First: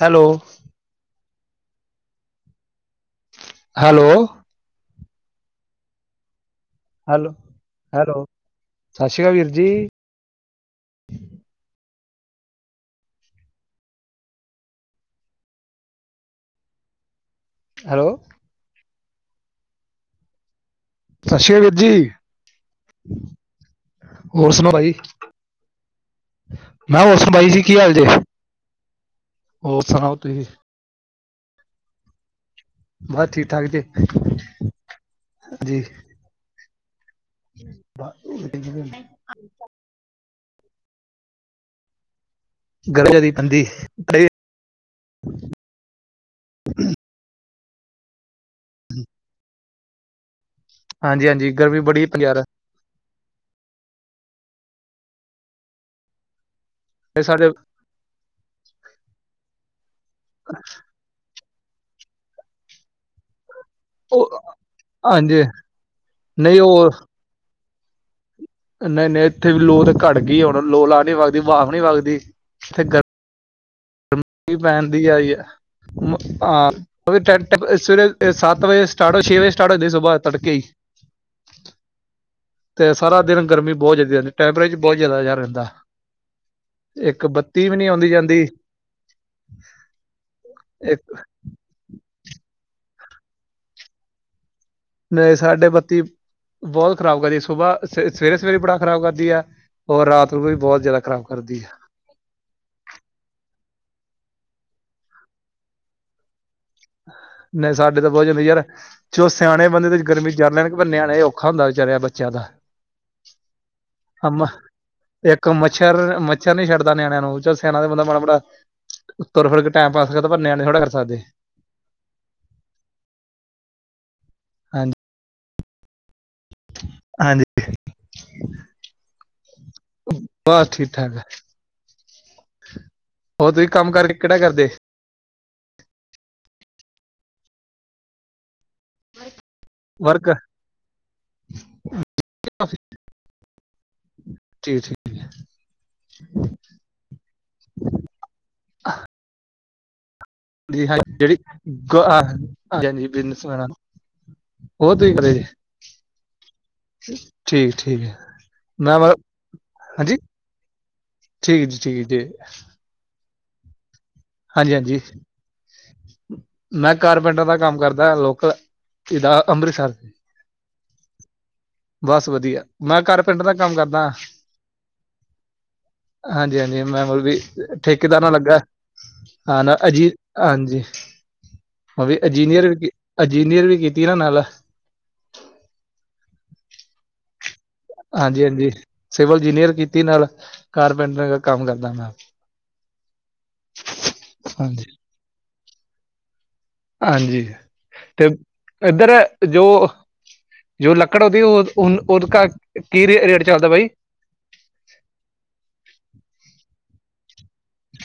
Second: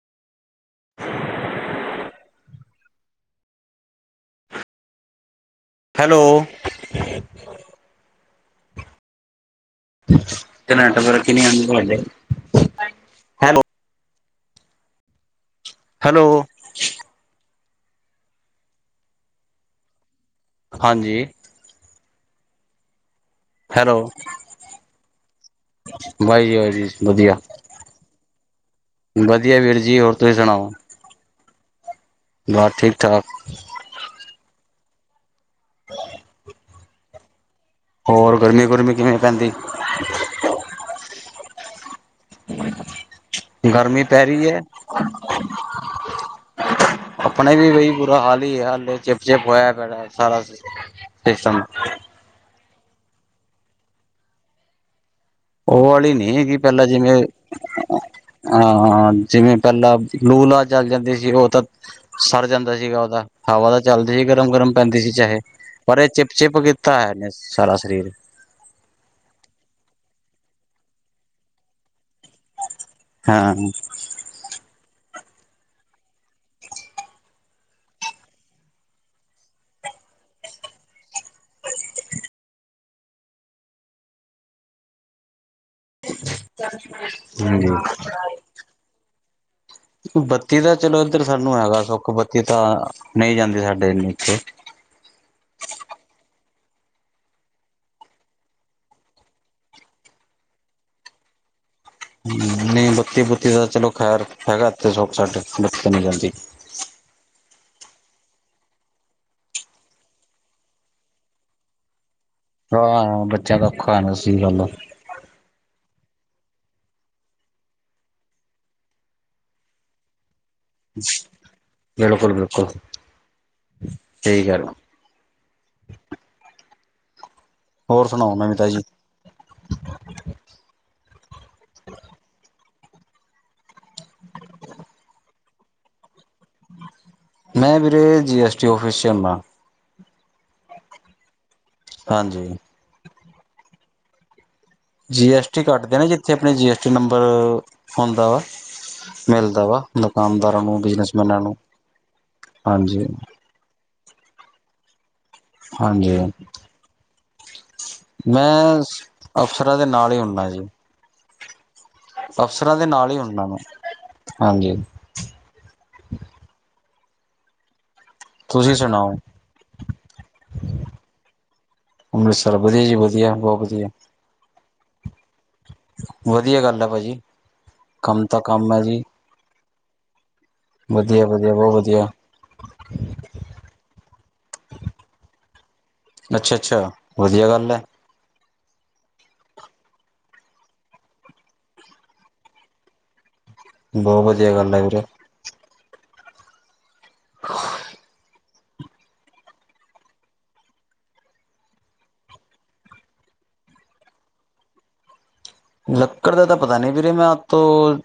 Hello. [inaudible] Hello. Hello. Hello, hello ਸਾਸ਼੍ਰੀ ਕਾਲ ਵੀਰ ਜੀ। ਨੈੱਟਵਰਕ ਈ ਨੀ ਆਂਦੇ ਤੂਆਡੇ। ਹੈਲੋ। ਹੈਲੋ। ਹਾਂਜੀ। ਛੀ ਵੀਰ ਜੀ, ਹੈਲੋ ਹੋਰ ਸੁਨਾਓ ਭਾਜੀ? ਵਾਹਿ ਜੀ ਵਾਹਿ ਜੀ ਮੈਂ ਹੋਰ ਸੁਨ ਬਾਈ ਜੀ, ਕੀ ਹਾਲ ਜੇ? ਵਦੀਆ ਵੀਰ ਜੀ, ਹੋਰ ਤੂਸੀ ਸੁਣਾਓ? ਘਾਰ ਬਾੱਹ ਠੀਕ-ਠਾਕ ਜੀ, ਜੀ। [inaudible] ਹੋਰ ਗਰਮੀ-ਗੁਰਮੀ ਕਿਵੇਂ ਪੈਂਦੀ? ਗਰਮੀ ਜਿਆਦੀ ਪੈਂਦੀ ਗਰਮੀ ਪੈ ਰੀ ਐ? [inaudible] ਅਪਨੇ ਵੀ ਬਈ ਬੁਰਾ ਹਾਲ ਕੀ ਹਾਲ ਨੇ ਚਿਪ-ਚਿਪ ਹੋਏਆ ਪੜੈ ਐ ਸਾਰਾ ਸਿਸ ਹਾਂਜੀ, ਹਾਂਜੀ ਗਰਮੀ ਬੜੀ [unintelligible] ਓ ਵਾਲੀ ਨੀ ਹੈਗੀ ਪੈਲਾਂ ਜਿਵੇਂ ਸਾਡੇ ਹਾਂ, ਹਾਂ ਜਿਵੇਂ ਪੈਲਾਂ ਲੂ ਲਾ ਚਾੱਲ ਜਾਂਦੀ ਸੀ, ਓ ਤਾਂ ਸਰ ਜਾਂਦਾ ਸੀਗਾ ਓਦਾ ਹਵਾ ਦਾ ਚੱਲਦੀ ਸੀ ਉਹ ਗਰਮ-ਗਰਮ ਪੈਂਦੀ ਸੀ ਚਾਹੇ, ਹਾਂਜੀ ਪਰ ਏ ਚਿਪ-ਚਿਪ ਨਹੀਂ ਕੀਤਾ ਐ ਇਨੇ ਸਾਰਾ ਸਰੀਰ। ਨਹੀ-ਨਹੀ ਇਥੇ ਵੀ ਲੂ ਤੇ ਘਾੱਟ ਗੀ ਏ ਹੂਨ, ਲੋ ਲਾਅ ਨੀ ਵਗਦੀ, ਵਾਪ ਨੀ ਵਗਦੀ, ਇਥੇ ਗਰਮੀ ਹਾਂ। [unintelligible] ਪੈਂਦੀ ਆਈ ਐ, ਹਾਂ ਥੋੜੇ ਟੈਮ ਤਕ ਸਵੇਰੇ ਸਾੱਤ ਵਜੇ ਸਟਾਰਟ ਹੋ ਜੇ, ਛੇ ਵਜੇ ਸਟਾਰਟ ਹੋ ਜੇ ਸੁਬਾ ਤੜਕੇ ਈ ਤੇ ਸਾਰਾ ਦਿਨ ਗਰਮੀ ਬੋਤ [unintelligible] ਬੋਤ ਜਾਦਾ ਰੈਂਦਾ। [unintelligible] ਆਉਂਦੀ ਜਾਂਦੀ ਬੱਤੀ ਤਾਂ, ਚਲੋ ਇੱਕ ਇਦਰ ਸਾਨੂੰ ਹੈਗਾ ਸੁੱਖ, ਬੱਤੀ ਤਾਂ ਨਹੀਂ ਜਾਂਦੀ ਸਾਡੇ ਇਨੀ ਇਥੇ। ਨਹੀ ਸਾਡੇ ਬੱਤੀ ਬੋਤ ਖਰਾਬ ਕਰਦੀ ਸੁਬਾ ਸ ਸਵੇਰੇ-ਸਵੇਰੇ ਬੜਾ ਖਰਾਬ ਕਰਦੀ ਐ ਔਰ ਰਾਤ ਨੂੰ ਵੀ ਬੋਤ ਜਾਦਾ ਖਰਾਬ ਕਰਦੀ ਐ। ਨਹੀ ਬੱਤੀ-ਬੁੱਤੀ ਦਾ ਚਲੋ ਖੈਰ ਹੈਗੈ ਏਥੇ ਸੁਖ ਸਾਡੇ ਬਾਤੀ ਤਾ ਨੀ ਜਾਂਦੀ। ਨਹੀ ਸਾਡੇ ਤੇ ਬੋਤ ਜਾਂਦੀ ਯਾਰ। ਜੋ ਸਿਆਣੇ ਬੰਦੇ ਤੇ ਗਰਮੀ ਜਰ ਲੈਨ, ਪਰ ਨਿਆਣੇ ਔਖਾ ਹੁੰਦੈ ਵਿਚਾਰੇਆਂ ਬੱਚੇਆਂ ਦਾ। ਹਾਂ, ਬੱਚੇਆਂ ਦਾ ਔਖਾ ਹੋਨੈ, ਸਈ ਗਾੱਲ ਐ। ਏਕ ਮੱਛਰ, ਮੱਛਰ ਨੀ ਛੱਡਦਾ ਨਿਆਣੇਆਂ ਨੂੰ, ਚਲ ਸਿਆਣਾ ਤਾ ਬੰਦਾ ਮਾੜਾ ਮੋਟਾ ਤੁਰ ਫਿਰ ਟੈਮ ਪਾਸ ਕਰ, ਪਰ ਨਿਆਣੇ ਥੋੜਾ ਕਰ ਸਕਦੇ। ਬਿਲਕੁਲ, ਬਿਲਕੁਲ ਸਈ ਕੈ ਰੇ ਓ। ਹਾਂਜੀ ਹਾਂਜੀ ਹੋਰ ਸੁਣਾਓ ਨਵੀਤਾ ਜੀ [unintelligible] ਬਸ, ਠੀਕ- ਠਾਕ, ਹੋਰ ਤੁਸੀਂ ਕੰਮ ਕਰਕੇ ਕਿਹੜਾ ਕਰਦੇ? ਮੈਂ ਵੀਰੇ, ਜੀ ਐਸ ਟੀ ਔਫਿਸ ਚ ਹੋਨਾ। ਵਰਕ? ਹਾਂਜੀ। ਜੀ, ਜੀ। ਜੀਐਸਟੀ, ਕੱਟਦੇ ਨਾ ਜਿੱਥੇ ਆਪਣੇ, ਜੀਐਸਟੀ ਨੰਬਰ ਹੁੰਦਾ ਵਾ, ਮਿਲਦਾ ਵਾ। ਦੁਕਾਨਦਾਰਾਂ ਨੂੰ ਹਾਂਜੀ ਜਿਹੜੀ ਬਿਜਨਸਮੈਨਾਂ ਨੂੰ ਹਾਂਜੀ ਹਾਂਜੀ ਬਿਨੈ ਉਹ ਤੁਸੀ ਕਰੇ ਜੇ [unintelligible] ਹਾਂਜੀ ਹ ਠੀਕ। ਠੀਕ ਹੈ ਮੈਂ, ਅਫਸਰਾਂ ਦੇ ਨਾਲ ਹਾਂਜੀ ਹੀ ਹੁੰਦਾ ਜੀ। ਠੀਕ, ਜ ਠੀਕ ਜੀ ਅਫਸਰਾਂ ਦੇ ਨਾਲ ਹੀ ਹੋਨਾ ਮਾ। ਹਾਂਜੀ, ਹਾਂਜੀ ਮੈਂ ਕਾਰਪੈਂਟਰ ਦਾ ਕੰਮ ਕਰਦਾ ਲੋਕ [unintelligible] ਤੁਸੀਂ ਸੁਣਾਓ ਇਹਦਾ ਅੰਮ੍ਰਿਤਸਰ ਬਸ ਅੰਮ੍ਰਿਤਸਰ ਵਧੀਆ, ਜੀ ਮੈਂ ਵਧੀਆ ਕਾਰਪੈਂਟਰ ਦਾ ਬਹੁਤ ਕੰਮ ਵਧੀਆ ਕਰਦਾ। ਹਾਂਜੀ, ਵਧੀਆ ਹਾਂਜੀ ਗੱਲ ਹੈ ਮੈ [unintelligible] ਮਲ ਭਾਜੀ ਵੀ ਠੇਕੇਦਾਰ ਕੰਮ ਨਾਲ ਤਾਂ ਲੱਗਾ। ਕੰਮ ਹੈ ਜੀ ਹਾਂ, ਨਾ ਅਜੀ ਹਾਂਜੀ ਵਧੀਆ ਵਧੀਆ ਬਹੁਤ ਉਹ ਵਧੀਆ ਵੀ। ਇਜੀਨੀਅਰ ਵੀ ਇਜੀਨੀਅਰ ਵੀ ਕੀਤੀ ਨਾ ਨਾਲ। ਅੱਛਾ, ਅੱਛਾ ਵਧੀਆ ਗੱਲ ਹੈ। ਹਾਂਜੀ, ਹਾਂਜੀ ਸਿਵਲ ਇੰਜੀਨੀਅਰ ਕੀਤੀ ਨਾਲ ਕਾਰਪੈਂਟਰ ਕੰਮ ਕਰਦਾ ਮੈਂ ਬਹੁ ਵਧੀਆ, ਗੱਲ ਹੈ ਹਾਂਜੀ ਵੀਰੇ। ਹਾਂਜੀ, ਤੇ ਇੱਧਰ ਜੋ ਜੋ ਲੱਕੜ ਉਹਦੀ ਉਹਦ ਕਾ ਕੀ ਰੇਟ ਚੱਲਦਾ ਬਾਈ? [inaudible] [inaudible] ਲੱਕੜ ਦਾ ਤਾ ਪਤਾ ਨਹੀਂ, ਵੀਰੇ ਮੈਂ ਆਪ ਤੋਂ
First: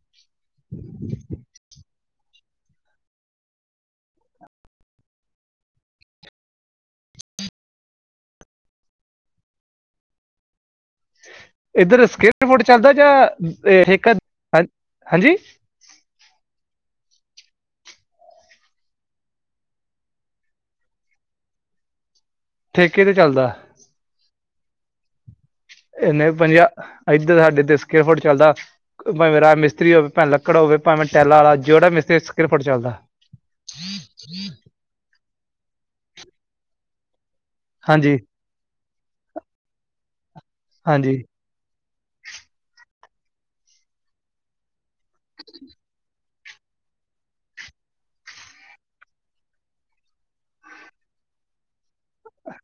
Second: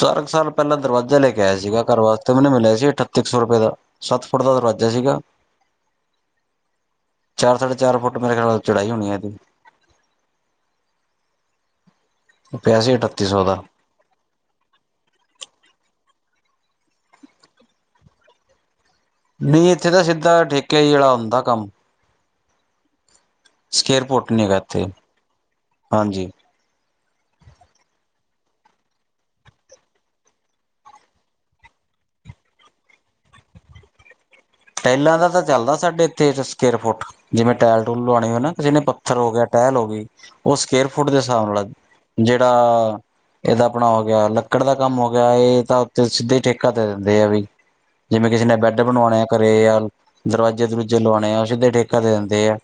ਚਾਰ ਕੁ ਸਾਲ, ਪਹਿਲਾਂ ਦਰਵਾਜ਼ਾ ਲੈ ਕੇ ਆਇਆ ਸੀਗਾ ਘਰ ਵਾਸਤੇ ਤੇ ਮੈਨੂੰ ਮਿਲਿਆ ਸੀ ਅਠੱਤੀ ਕੁ ਸੌ ਰੁਪਏ, ਦਾ ਸੱਤ ਫੁੱਟ ਦਾ ਦਰਵਾਜ਼ਾ ਸੀਗਾ ਚਾਰ, ਸਾਢੇ ਚਾਰ ਫੁੱਟ ਮੇਰੇ ਖਿਆਲ ਚੋੜ੍ਹਾਈ ਹੋਣੀ ਇਹਦੀ। ਇੱਧਰ ਸਕਿਪਟ ਫੁੱਟ ਪਿਆ ਚੱਲਦਾ ਸੀ ਜਾਂ ਅਠੱਤੀ ਸੌ ਦਾ ਹੇਕਰ ਹਾਂਜੀ? ਨਹੀਂ, ਇੱਥੇ ਤਾਂ ਸਿੱਧਾ ਠੇਕੇ ਈ ਆਲਾ ਹੁੰਦਾ ਕੰਮ। ਠੇਕੇ ਤੇ ਚੱਲਦਾ? ਸਕੇਅਰ ਫੋਟ ਨਹੀਂ ਹੈਗਾ ਇਥੇ। ਇਹਨੇ ਪੰਜਾਹ ਏਧਰ ਸਾਡੇ ਤੇ ਸਕੇਅਰ ਫੁੱਟ ਚੱਲਦਾ। ਭਾਵੇ ਰਾ ਮਿਸਤਰੀ ਹੋਵੇ, ਭਾਵੇ ਲੱਕੜ ਹੋਵੇ, ਭਾਵੇਂ ਟੈਲਾ ਵਾਲਾ ਜਿਹੜਾ ਮਿਸਤਰੀ ਸਕੇਰ ਫੁੱਟ ਚੱਲਦਾ। ਹਮ ਹਮ [inaudible] [unintelligible] ਟਾਇਲਾਂ ਦਾ ਤਾਂ ਚੱਲਦਾ ਸਾਡੇ ਇੱਥੇ ਸਕੇਅਰ ਫੁੱਟ, ਜਿਵੇਂ ਟਾਇਲ, ਟੂਲ ਹਾਂਜੀ ਲਵਾਉਣੀ ਹੋਵੇ ਨਾ ਕਿਸੇ ਨੇ ਪੱਥਰ ਹੋ ਗਿਆ, ਟਾਇਲ ਹੋ ਗਈ ਉਹ ਸਕੇਅਰ ਫੁੱਟ ਹਾਂਜੀ ਦੇ ਹਿਸਾਬ ਨਾਲ ਆ ਜਿਹੜਾ ਇਹਦਾ ਆਪਣਾ ਹੋ ਗਿਆ, ਲੱਕੜ ਦਾ ਕੰਮ ਹੋ ਗਿਆ ਇਹ ਤਾਂ ਉੱਥੇ ਸਿੱਧੇ ਹੀ ਠੇਕਾ ਦੇ ਦਿੰਦੇ ਆ ਵੀ। ਜਿਵੇਂ, ਕਿਸੇ ਨੇ ਬੈਡ ਬਣਵਾਉਣੇ ਆ। ਘਰੇ ਆ ਦਰਵਾਜ਼ੇ, ਦਰੂਜੇ ਲਵਾਉਣੇ ਆ ਉਹ ਸਿੱਧੇ ਠੇਕਾ ਦੇ ਦਿੰਦੇ ਏ।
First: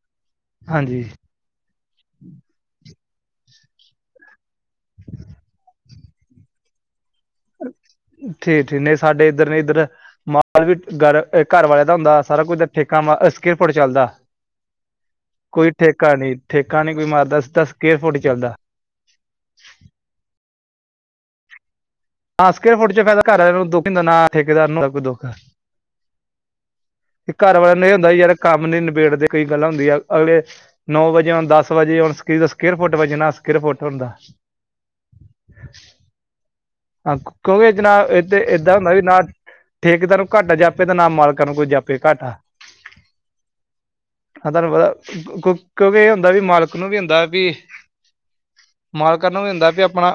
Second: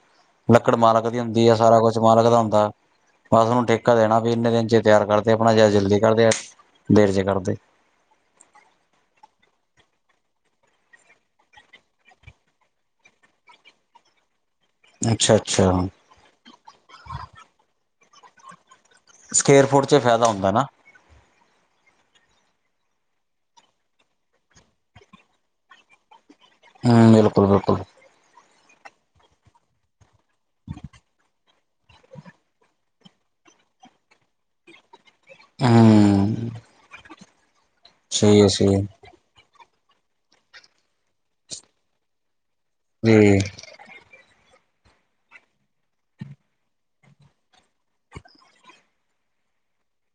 ਲੱਕੜ ਹਾਂਜੀ ਮਾਲਕ ਦੀ ਹੁੰਦੀ ਵੀ ਆ ਸਾਰਾ ਕੁਛ ਮਾਲਕ ਦਾ ਹੁੰਦਾ ਬਸ, ਉਹਨੂੰ ਠੇਕਾ ਦੇਣਾ ਵੀ ਇੰਨੇ ਦਿਨ ਜੇ ਤਿਆਰ ਕਰਦੇ ਆਪਣਾ ਜਾਂ ਜਲਦੀ ਕਰਦੇ ਦੇਰ ਚ ਕਰਦੇ। ਠੀਕ, ਠੀ ਨਹੀਂ ਸਾਡੇ ਇੱਧਰ ਨੇ ਇੱਧਰ ਮਾਲ ਵੀ ਗਰ ਘਰ ਵਾਲੇ ਦਾ ਹੁੰਦਾ, ਸਾਰਾ ਕੁੱਝ ਦਾ ਠੇਕਾ ਮ ਸਕੇਰ ਫੁੱਟ ਚੱਲਦਾ। ਅੱਛਾ ਕੋਈ ਅੱਛਾ ਠੇਕਾ ਨੀ, ਠੇਕਾ ਨਹੀਂ ਕੋਈ ਮਾਰਦਾ ਸਿੱਧਾ ਸਕੇਅਰ ਫੁੱਟ ਹੀ ਚੱਲਦਾ। ਸਕੇਅਰ ਫੁੱਟ, ਚ ਫਾਇਦਾ ਹੁੰਦਾ ਨਾ। ਹਾਂ, ਸਕਵੇਅਰ ਫੁੱਟ ਚ ਫਾਇਦਾ ਘਰ ਆਲੇ ਨੂੰ ਦੁੱਖ ਨੀ ਹੁੰਦਾ ਨਾ, ਠੇਕੇਦਾਰ ਨੂੰ ਨਾ ਕੋਈ ਦੁਖ ਏ। ਹੂੰ ਬਿਲਕੁਲ ਘਰ ਵਾਲਿਆਂ ਬਿਲਕੁਲ ਨੂੰ ਇਹ ਹੁੰਦਾ ਯਾਰ ਕੰਮ ਨੀ ਨਬੇੜਦੇ, ਕਈ ਗੱਲਾਂ ਹੁੰਦੀਆਂ ਅਗਲੇ ਨੌ ਵਜੇ ਹੋਣ ਦਸ ਵਜੇ ਹੋਣ ਸਕੇਅਰ ਦਾ ਸਕੇਅਰ ਫੁੱਟ ਵਜਨਾ ਸਕੇਅਰ ਫੁੱਟ ਹੁੰਦਾ। ਹਮ ਹਾਂ, ਕਿਉਂਕਿ ਜਨਾਬ ਇਥੇ ਹੈ ਇਦਾ- ਏਦਾਂ ਸਹੀ ਹੈ ਹੁੰਦਾ ਵੀ ਨਾ ਠੇਕੇਦਾਰ ਨੂੰ ਘਾਟਾ ਜਾਪੇ ਤਾਂ ਨਾ, ਮਾਲਕਾਂ ਨੂੰ ਕੋਈ ਜਾਪੇ ਘਾਟਾ। ਜੀ। ਹਾਂ ਤੁਹਾਨੂੰ ਪਤਾ ਕਿਉਂਕਿ, ਇਹ ਹੁੰਦਾ ਵੀ ਮਾਲਕ ਨੂੰ ਵੀ ਹੁੰਦਾ ਵੀ ਮਾਲਕਾ ਨੂੰ ਵੀ ਹੂੰਦਾ ਵੀ ਆਪਣਾ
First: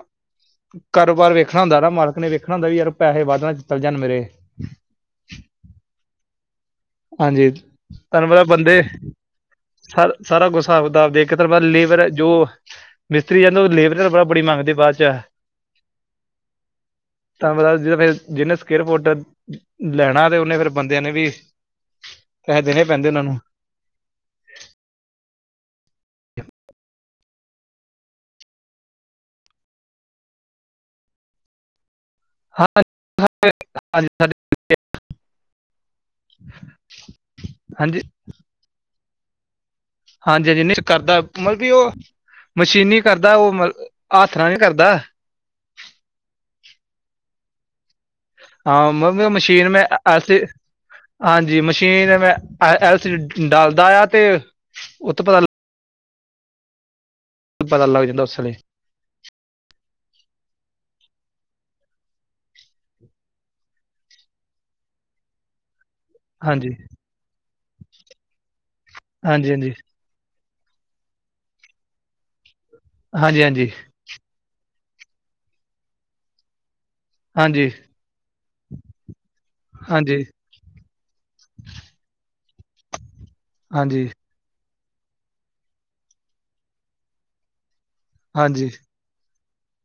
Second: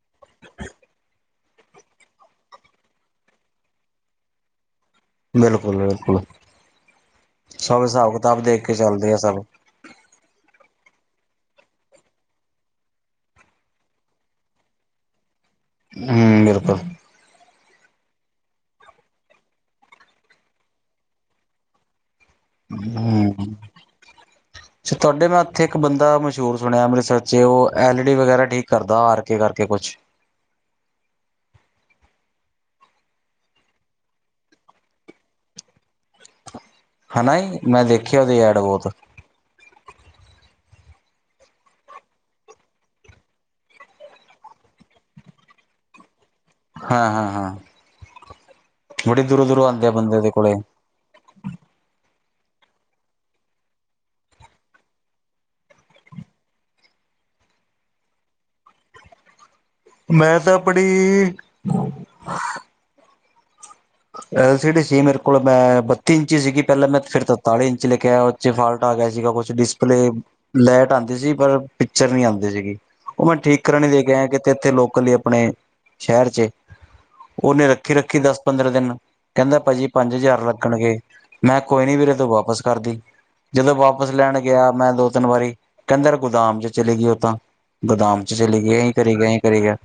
ਕਾਰੋਬਾਰ ਵੇਖਣਾ ਹੁੰਦਾ ਨਾ ਮਾਲਕ ਨੇ ਵੇਖਣਾ ਹੁੰਦਾ ਵੀ ਯਾਰ ਪੈਸੇ ਵੱਧ ਨਾ ਚਲ ਜਾਣ ਮੇਰੇ। ਬਿਲਕੁਲ ਬਿਲਕੁਲ। ਹਾਂਜੀ, ਸਭ ਹਿਸਾਬ ਤਹਨੂੰ ਕਿਤਾਬ ਪਤਾ ਦੇਖ ਕੇ ਬੰਦੇ ਚੱਲਦੇ ਆ ਸਭ ਸ ਸਾਰਾ ਕੁ ਹਿਸਾਬ ਕਿਤਾਬ ਆਪ ਦੇਖ ਕੇ ਲੇਬਰ ਏ ਜੋ ਮਿਸਤਰੀ, ਜਦ ਨੂੰ ਉਹ ਲੇਬਰ ਬੜੀ ਮੰਗਦੇ ਬਾਅਦ ਚ ਹੂੰ ਬਿਲਕੁਲ, ਤੁਹਾਨੂੰ ਪਤਾ ਜੇ ਫਿਰ ਜਿੰਹਨੇ ਸਕੇਅਰ ਫੁੱਟ ਲੈਣਾ, ਤੇ ਉਹਨੇ ਫੇਰ ਬੰਦਿਆਂ ਨੇ ਵੀ ਪੈਸੇ ਦੇਣੇ ਪੈਂਦੇ ਉਹਨਾਂ ਨੂੰ ਹੂੰ, [inaudible] ਤੁਹਾਡੇ ਮੈਂ, ਉੱਥੇ ਇੱਕ ਬੰਦਾ ਮਸ਼ਹੂਰ ਸੁਣਿਆ ਅੰਮ੍ਰਿਤਸਰ ਚ ਉਹ ਐਲ ਈ ਡੀ ਵਗੈਰਾ ਠੀਕ ਕਰਦਾ। ਆਰ ਕੇ ਕਰਕੇ ਕੁਛ। ਹਾਂ [unintelligible] ਹਨਾ ਈ, ਮੈਂ ਹਾਂਜੀ ਦੇਖਿਆ ਉਹਦੇ ਐਡ ਬਹੁਤ। ਹਾਂਜੀ ਹਾਂਜੀ, ਨਹੀ ਕਰਦਾ ਏ ਮਤਲਬ ਕੀ ਉਹ ਮਸ਼ੀਨੀ ਕਰਦਾ ਉਹ ਮਲ ਹੱਥ ਨਾਲ ਵੀ ਕਰਦਾ। ਹਾਂ, ਹਾਂ ਹਾਂ। ਹਾਂ, ਮ ਬੜੀ ਵੀ ਦੂਰੋਂ ਦੂਰੋਂ ਮਸ਼ੀਨ ਮੈਂ ਆਉਂਦੇ ਆ ਬੰਦੇ ਦੇ ਅਸੀ ਕੋਲੇ ਹਾਂਜੀ, ਮਸ਼ੀਨ ਮੈਂ ਐਲ ਸੀ ਡੀ ਲਦਾ ਆ ਤੇ ਉੱਥੋਂ ਪਤਾ ਪਤਾ ਲੱਗ ਜਾਂਦਾ ਉਸ ਵੇਲੇ। ਮੈਂ ਤਾਂ ਆਪਣੀ ਐਲ ਸੀ ਡੀ ਸੀ ਮੇਰੇ ਕੋਲ ਮੈਂ ਬੱਤੀ ਇੰਚੀ ਸੀਗੀ ਹਾਂਜੀ ਪਹਿਲਾਂ, ਮੈਂ ਫਿਰ ਤਰਤਾਲੀ ਇੰਚ ਲੈ ਕੇ ਆਇਆ ਉਹਦੇ ਚ ਫਾਲ ਹੈਗਾ ਸੀਗਾ ਕੁਛ ਹਾਂਜੀ ਹਾਂਜੀ ਡਿਸਪਲੇ ਲੈਟ ਆਉਂਦੀ ਸੀ। ਪਰ ਪਿਕਚਰ ਨਹੀਂ ਆਉਂਦੀ ਸੀਗੀ। ਉਹ ਮੈਂ ਹਾਂਜੀ ਠੀਕ ਹਾਂਜੀ ਕਰਨ ਦੇ ਕੇ ਆਇਆ ਕਿਤੇ ਇੱਥੇ ਲੋਕਲ ਹੀ ਆਪਣੇ ਸ਼ਹਿਰ ਚ ਉਹਨੇ ਹਾਂਜੀ ਰੱਖੀ ਰੱਖੀ ਦੱਸ ਅਗਲੇ ਦਿਨ ਕਹਿੰਦਾ ਭਾਜੀ ਪੰਜ ਹਾਂਜੀ ਹਜ਼ਾਰ ਲੱਗਣਗੇ, ਮੈਂ ਕੋਈ ਨੀ ਵੀਰੇ ਤੂੰ ਵਾਪਿਸ ਕਰਦੀ। ਜਦੋਂ ਵਾਪਸ ਹਾਂਜੀ ਲੈਣ ਗਿਆ ਮੈਂ ਦੋ ਤਿੰਨ ਵਾਰੀ, ਕਹਿੰਦਾ ਯਾਰ ਗੋਦਾਮ ਚ ਚਲੀ ਗਈ ਉਹ ਤਾਂਹ, ਗੋਦਾਮ ਚ ਚਲੀ ਹਾਂਜੀ ਗਈ ਏ। ਕਰੀ ਗਿਆ ਕਰੀ ਗਿਆ।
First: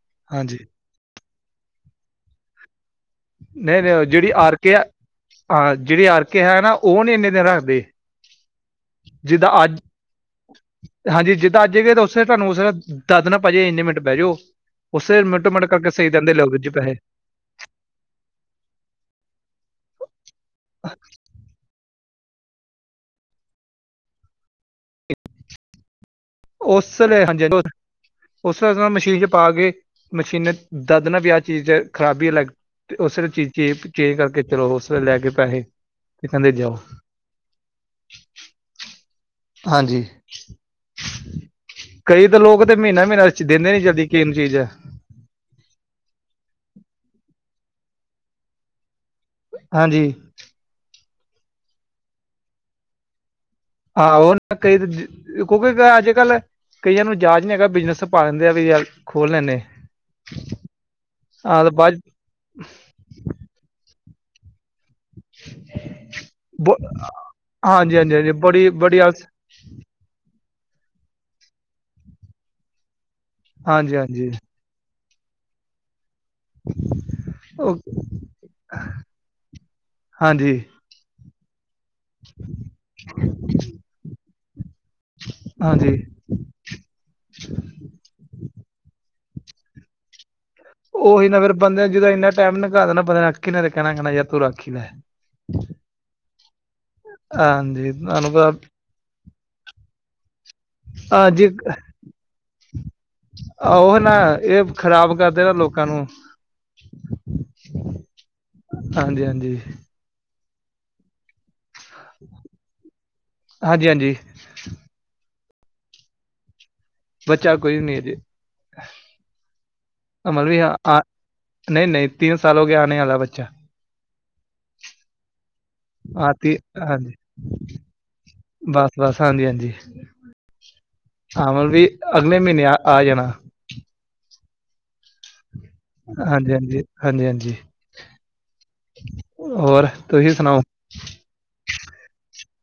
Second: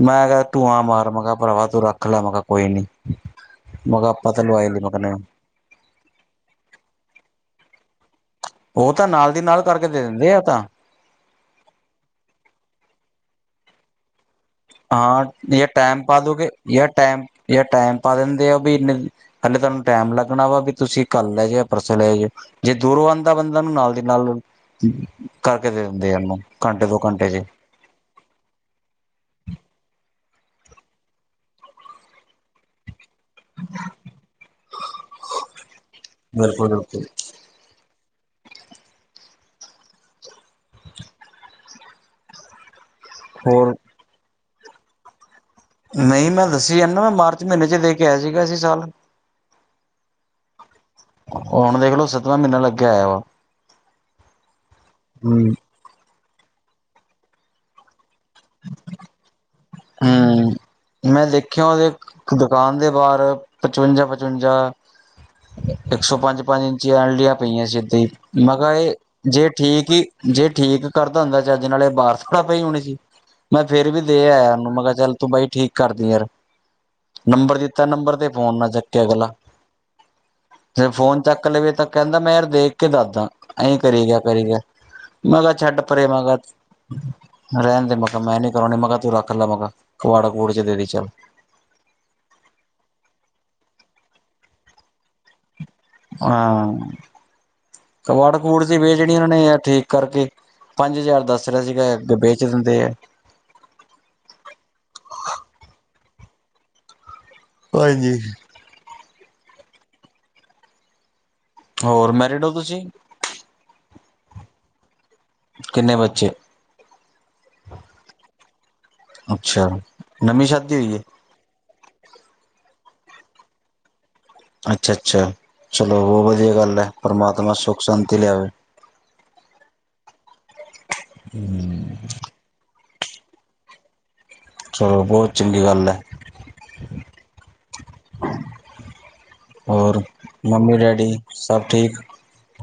ਮੈਂ ਕਿਹਾ ਤੂੰ ਹਾਂਜੀ ਠੁਆ ਮਾਰ ਮਗਾ ਭਰਾਵਾ ਤੂੰ ਰੱਖ ਲੈ ਮੈ ਕਿਹਾ ਕੋਈ ਨੀ। ਨਈ ਨਈ, ਮੈਂ ਉਹ ਕਿਹਾ ਜੇਹੜੀ ਆਪਾਂ ਤਾਂ ਲਵਾਈ ਆਰਕੇ ਲਈ ਹੈ। ਮੈਂ ਕਿਹਾ ਹਾਂ ਜਿਹੜੀ ਆਰਕੇ ਹੈ ਨਾ ਉਹ ਨੀ ਇੰਨੇ ਦਿਨ ਰੱਖਦੇ ਓ ਤਾਂ ਨਾਲ ਦੀ ਜਿੱਦਾਂ ਨਾਲ ਅੱਜ ਕਰਕੇ ਦੇ ਦਿੰਦੇ ਆ ਤਾਂ ਹਾਂਜੀ, ਜਿੱਦਾਂ ਅੱਜ ਉਥੇ ਤੁਹਾਨੂੰ ਦੱਸਦਾ ਭਾਜੀ ਇੰਨੇ ਮਿੰਟ ਬਹਿ ਜਾਓ। ਉਸੇ ਆ ਮਿੰਟੋ ਏ ਮਿੰਟ ਕਰਕੇ ਟੈਮ ਸਹੀ ਪਾ ਦਿੰਦੇ ਦੋਗੇ ਲਓ ਵੀਰ ਜੀ ਯਾ ਪੈਸੇ ਟੈਮ ਯਾ ਟੈਮ ਪਾ ਦਿੰਦੇ ਆ ਵੀ ਇੰਨੇ ਹਲੇੇ ਤੁਹਾਨੂੰ ਟਾਈਮ ਲੱਗਣਾ ਵਾ ਵੀ ਤੁਸੀਂ ਕੱਲ ਲੈ ਜੇ ਪਰਸੋਂ ਲੈ ਜਇਓ ਜੇ ਦੂਰ ਬੰਦਾ ਨੂੰ ਨਾਲ ਦੀ ਨਾਲ ਕਰਕੇ ਦੇ ਦਿੰਦੇ ਉਹਨੂੰ ਘੰਟੇ ਉਸ ਦੋ ਵੇਲੇ ਘੰਟੇ ਚ ਹਾਂਜੀ [unintelligible] ਉਸ ਤਰ੍ਹਾਂ ਨਾਲ ਮਸ਼ੀਨ ਚ ਪਾ ਕੇ ਮਸ਼ੀਨ ਦੱਸ ਦੇਣਾ ਵੀ ਆ ਚੀਜ਼ ਖ਼ਰਾਬੀ ਹੈ। ਲੱਗ ਤੇ ਉਸੇ ਵੇਲੇ ਚੀਜ਼ ਚੇ ਚੇਂਜ ਕਰਕੇ ਚਲੋ ਉਸ ਵੇਲੇ ਲੈ ਕੇ ਪੈਸੇ ਤੇ ਕਹਿੰਦੇ ਬਿਲਕੁਲ ਜਾਓ ਬਿਲਕੁਲ ਹਾਂਜੀ, ਕਈ ਤਾਂ ਲੋਕ ਤੇ ਮੀਨਾ ਮੀਨਾ ਵਿਚ ਦਿੰਦੇ ਹੋਰ ਨੀ ਜਲਦੀ ਕਿੰਨੀ ਚੀਜ਼ ੲੈ। ਨਹੀਂ, ਮੈਂ ਦੱਸੀ ਜਾਨਾ ਵਾ ਮਾਰਚ ਮਹੀਨੇ ਚ ਲੈ ਕੇ ਆਇਆ ਸੀ ਗਾ ਐਸੀ ਸਾਲ। ਹਾਂਜੀ। ਹੁਣ ਵੇਖਲੋ ਸੱਤਵਾਂ ਮਹੀਨਾ ਲੱਗਿਆ ਹੋਇਆ ਵਾ। ਹਮ [unintelligible] ਅੱਜ ਕੱਲ ਕਈਆਂ ਨੂੰ ਜਾਚ ਨਹੀਂ ਹੈਗਾ। ਬਿਜਨਸ ਪਾ ਲੈਂਦੇ ਆ ਵੀ ਯਾਰ ਖੋਲ ਲੈਂਨੇ। ਹੂੰ, ਮੈਂ ਦੇਖਿਆ ਉਹਦੇ ਬਾਅਦ ਦੁਕਾਨ ਦੇ ਬਾਹਰ ਪਚਵੰਜਾ ਪਚਵੰਜਾ [inaudible] ਇੱਕ ਸੌ ਪੰਜ ਪੰਜ ਬ ਇੰਚੀ ਐਲ ਡੀਆਂ ਪਈਆਂ ਸੀ। ਹਾਂਜੀ ਏਦਾਈ ਹਾਂਜੀ ਹਾਂਜੀ ਬੜੀ ਮਗਰ ਬੜੀ ਆਲਸ ਇਹ ਜੇ ਠੀਕ ਈ। ਜੇ ਠੀਕ ਕਰਦਾ ਹੁੰਦਾ ਚੱਜ ਨਾਲ ਏ ਬਾਰ ਥੋੜੀ ਪਈ ਹੋਣੀ ਸੀ। ਮੈਂ ਫੇਰ ਹਾਂਜੀ ਵੀ ਦੇ ਹਾਂਜੀ ਆਇਆ ੳਨੂੰ। ਮੈਂ ਕਿਹਾ ਚੱਲ ਤੂੰ ਬਾਈ ਠੀਕ ਕਰਦੀ ਯਾਰ। ਨੰਬਰ ਉਹ ਦਿੱਤਾ ਨੰਬਰ ਤੇ ਫੋਨ ਨਾਂ ਚੱਕੇ ਅਗਲਾ। ਹਾਂਜੀ ਤੇ ਫੋਨ ਚੱਕ ਲਵੇ ਤਾਂ ਕਹੰਦਾ। ਮੈਂ ਯਾਰ ਦੇਖ ਕੇ ਦੱਸਦਾ ਐਈ ਕਰੀ ਗਿਆ - ਕਰੀ ਗਿਆ। ਮੈਂ ਕਿਹਾ ਛੱਡ ਹਾਂਜੀ ਪਰੇ ਮੈਂ ਕਿਹਾ ਰਹਿਣ ਦੇ ਮ ਕਿਹਾ ਮੈਂ ਨੀ ਕਰਾਉਣੀ ਮੈਂ ਕਿਹਾ ਤੂੰ ਰੱਖ ਕਰ ਮਗਾ ਕਵਾੜਾ - ਕੁੂੜ ਚ ਦੇ ਦੇ ਚੱਲ। ਉਹੀ ਨਾ ਫੇਰ ਬੰਦੇ ਨੇ ਜਦੋਂ ਇੰਨਾ ਟਾਈਮ ਨਿਘਾ ਦੇਣਾ ਬੰਦੇ ਨੇ ਰਾਖੀ ਨਾਲ ਤੇ ਕਹਿਣਾ ਕਹਿਣਾ ਯ ਤੂੰ ਰਾਖੀ ਲੇ। ਹਾਂ। ਹਾਂਜੀ ਤੁਹਾਨੂੰ ਕਵਾੜ - ਕਬੂੜ ਪਤਾ ਦੀ ਵੇ ਜਿਹੜੀ ਉਹਨਾਂ ਨੇ ਆ ਠੀਕ ਕਰਕੇ ਪੰਜ ਹਜ਼ਾਰ ਦੱਸ ਹਾਂਜੀ ਰਿਆ ਸੀਗਾ ਬੇਚੱ ਦਿੰਦੇ ਆ। ਉਹ ਨਾ ਇਹ ਖ਼ਰਾਬ ਕਰਦੇ ਨਾ ਲੋਕਾਂ ਨੂੰ। ਹਾਂਜੀ। ਹਾਂਜੀ - ਹਾਂਜੀ। ਹੋਰ ਮੈਰਿਡ ਓ ਤੁਸੀਂ। ਹਾਂਜੀ - ਹਾਂਜੀ। ਕਿੰਨੇ ਬੱਚੇ? ਬੱਚਾ ਕੋਈ ਵੀ ਨੀ ਅਜੇ ਅੱਛਾ ਨਵੀਂ ਅਮਰ ਵੀ ਹ। ਸ਼ਾਦੀ ਹੋਈ ਹੈ ਨਈ ਨਈ ਤਿੰਨ ਸਾਲ ਹੋ ਗਿਆ। ਆਣੇ ਵਾਲਾ ਬੱਚਾ ਅੱਛਾ - ਅੱਛਾ ਚਲੋ ਹਾਂ ਵਧੀਆ ਤੀ ਗੱਲ ਏ ਹਾਂਜੀ ਪਰਮਾਤਮਾ ਸੁੱਖ ਸ਼ਾਂਤੀ ਲਿਆਵੇ। ਬਸ - ਬਸ ਹਾਂਜੀ। ਹਾਂਜੀ ਹੱਨ ਵੀ ਹਮ, ਅਗਲੇ ਮਹੀਨੇ ਆ ਆ ਜਾਣਾ। ਚਲੋ ਬੋਤ ਚੰਗੀ ਗੱਲ ਏ। ਹਾਂਜੀ - ਹਾਂਜੀ - ਹਾਂਜੀ- ਹਾਂਜੀ। ਹੋਰ ਤੁਸੀਂ ਸੁਣਾਓ। ਮੰਮੀ ਡੈਡੀ ਸਭ ਠੀਕ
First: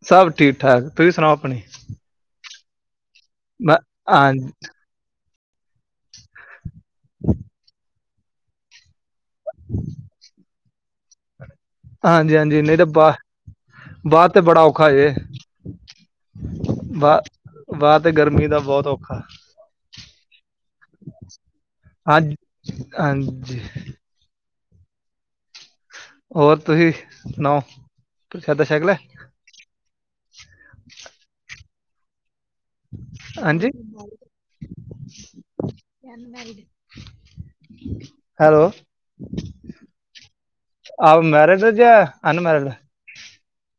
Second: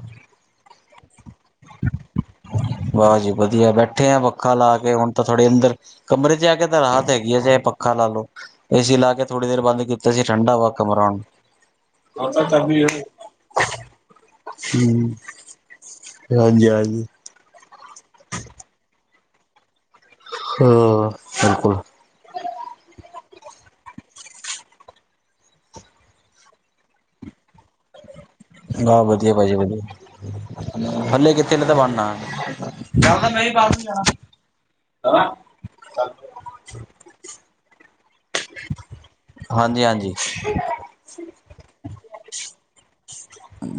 ਸਭ ਠੀਕ ਠਾਕ ਤੁਸੀਂ ਸੁਣਾਓ। ਆਪਣੀ ਵਾਂ ਜੀ ਵਧੀਆ ਮੈਂ ਬੈਠੇ ਆ। ਹਾਂ ਪੱਖਾ ਲਾ ਕੇ ਹੁਣ ਤਾਂ ਥੋੜੇ ਅੰਦਰ। ਕਮਰੇ ਚ ਆ ਕੇ ਤਾਂ ਰਾਹਤ ਹੈਗੀ ਆ। ਚਾਹੇ ਪੱਖਾ ਲਾ ਲੋ ਏਸੀ ਲਾ ਕੇ। ਥੋੜ੍ਹੀ ਦੇਰ ਬੰਦ ਕੀਤਾ ਸੀ। ਠੰਡਾ ਵਾ ਕਮਰਾ ਹੁਣ। ਹਾਂਜੀ - ਹਾਂਜੀ ਨੀ ਤਾਂ ਬਾਹ ਬਾਅਦ ਤੇ ਬੜਾ ਔਖਾ ਜੇ ਹਾਂਜੀ- ਹਾਂਜੀ ਵਾਹ ਬਾਹਰ ਤੇ ਗਰਮੀ ਦਾ ਬੋਹਤ ਔਖਾ। ਹਾ ਬਿਲਕੁਲ। ਹਾਂ ਹਾਂਜੀ। ਹੋਰ ਤੁਸੀਂ ਸੁਣਾਓ। ਪ੍ਰਸ਼ਾਦਾ ਛਕ ਲਿਆ ਹਾਂ ਵਧੀਆ ਪਾਜੀ ਵਧੀਆ ਹਲੇ ਕਿਥੇ ਹਲੇ ਤਾਂ ਬਣਨਾ। [inaudible] ਹਾਂਜੀ ਹੈਲੋ? ਹਾਂਜੀ ਹਾਂਜੀ ਆਪ ਮੈਰੀਜ ਓ ਕੀ ਅਨ ਮੈਰੀਜ?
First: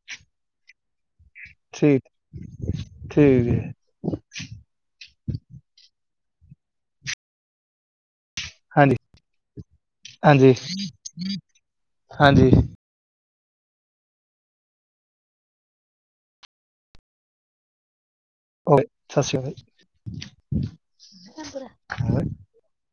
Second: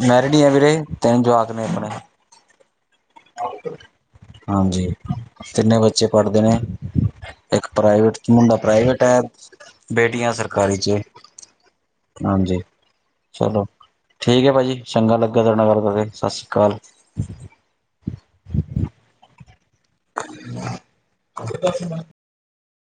ਮੈਰਿਡ ਹੀ ਆ ਵੀਰੇ ਤਿੰਨ ਜਵਾਕ ਨੇ ਆਪਣੇ। ਠੀਕ ਠੀਕ ਹੈ ਹਾਂਜੀ ਤਿੰਨੇ ਬੱਚੇ ਪੜ੍ਹਦੇ ਨੇ। ਇੱਕ ਪ੍ਰਾਈਵੇਟ ਮੁੰਡਾ ਹਾਂਜੀ ਪ੍ਰਾਈਵੇਟ ਹੈ। ਬੇਟੀਆਂ ਹਾਂਜੀ ਸਰਕਾਰੀ ਚ' ਹਾਂਜੀ। ਚਲੋ ਠੀਕ ਹੈ। ਭਾਜੀ ਚੰਗਾ ਲੱਗਾ ਤੁਹਾਡੇ ਨਾਲ ਗੱਲ ਕਰਕੇ। ਸਤਿ ਸ਼੍ਰੀ ਅਕਾਲ। ਸਸੀ ਹਏ [unintelligible] ਓਕੇ।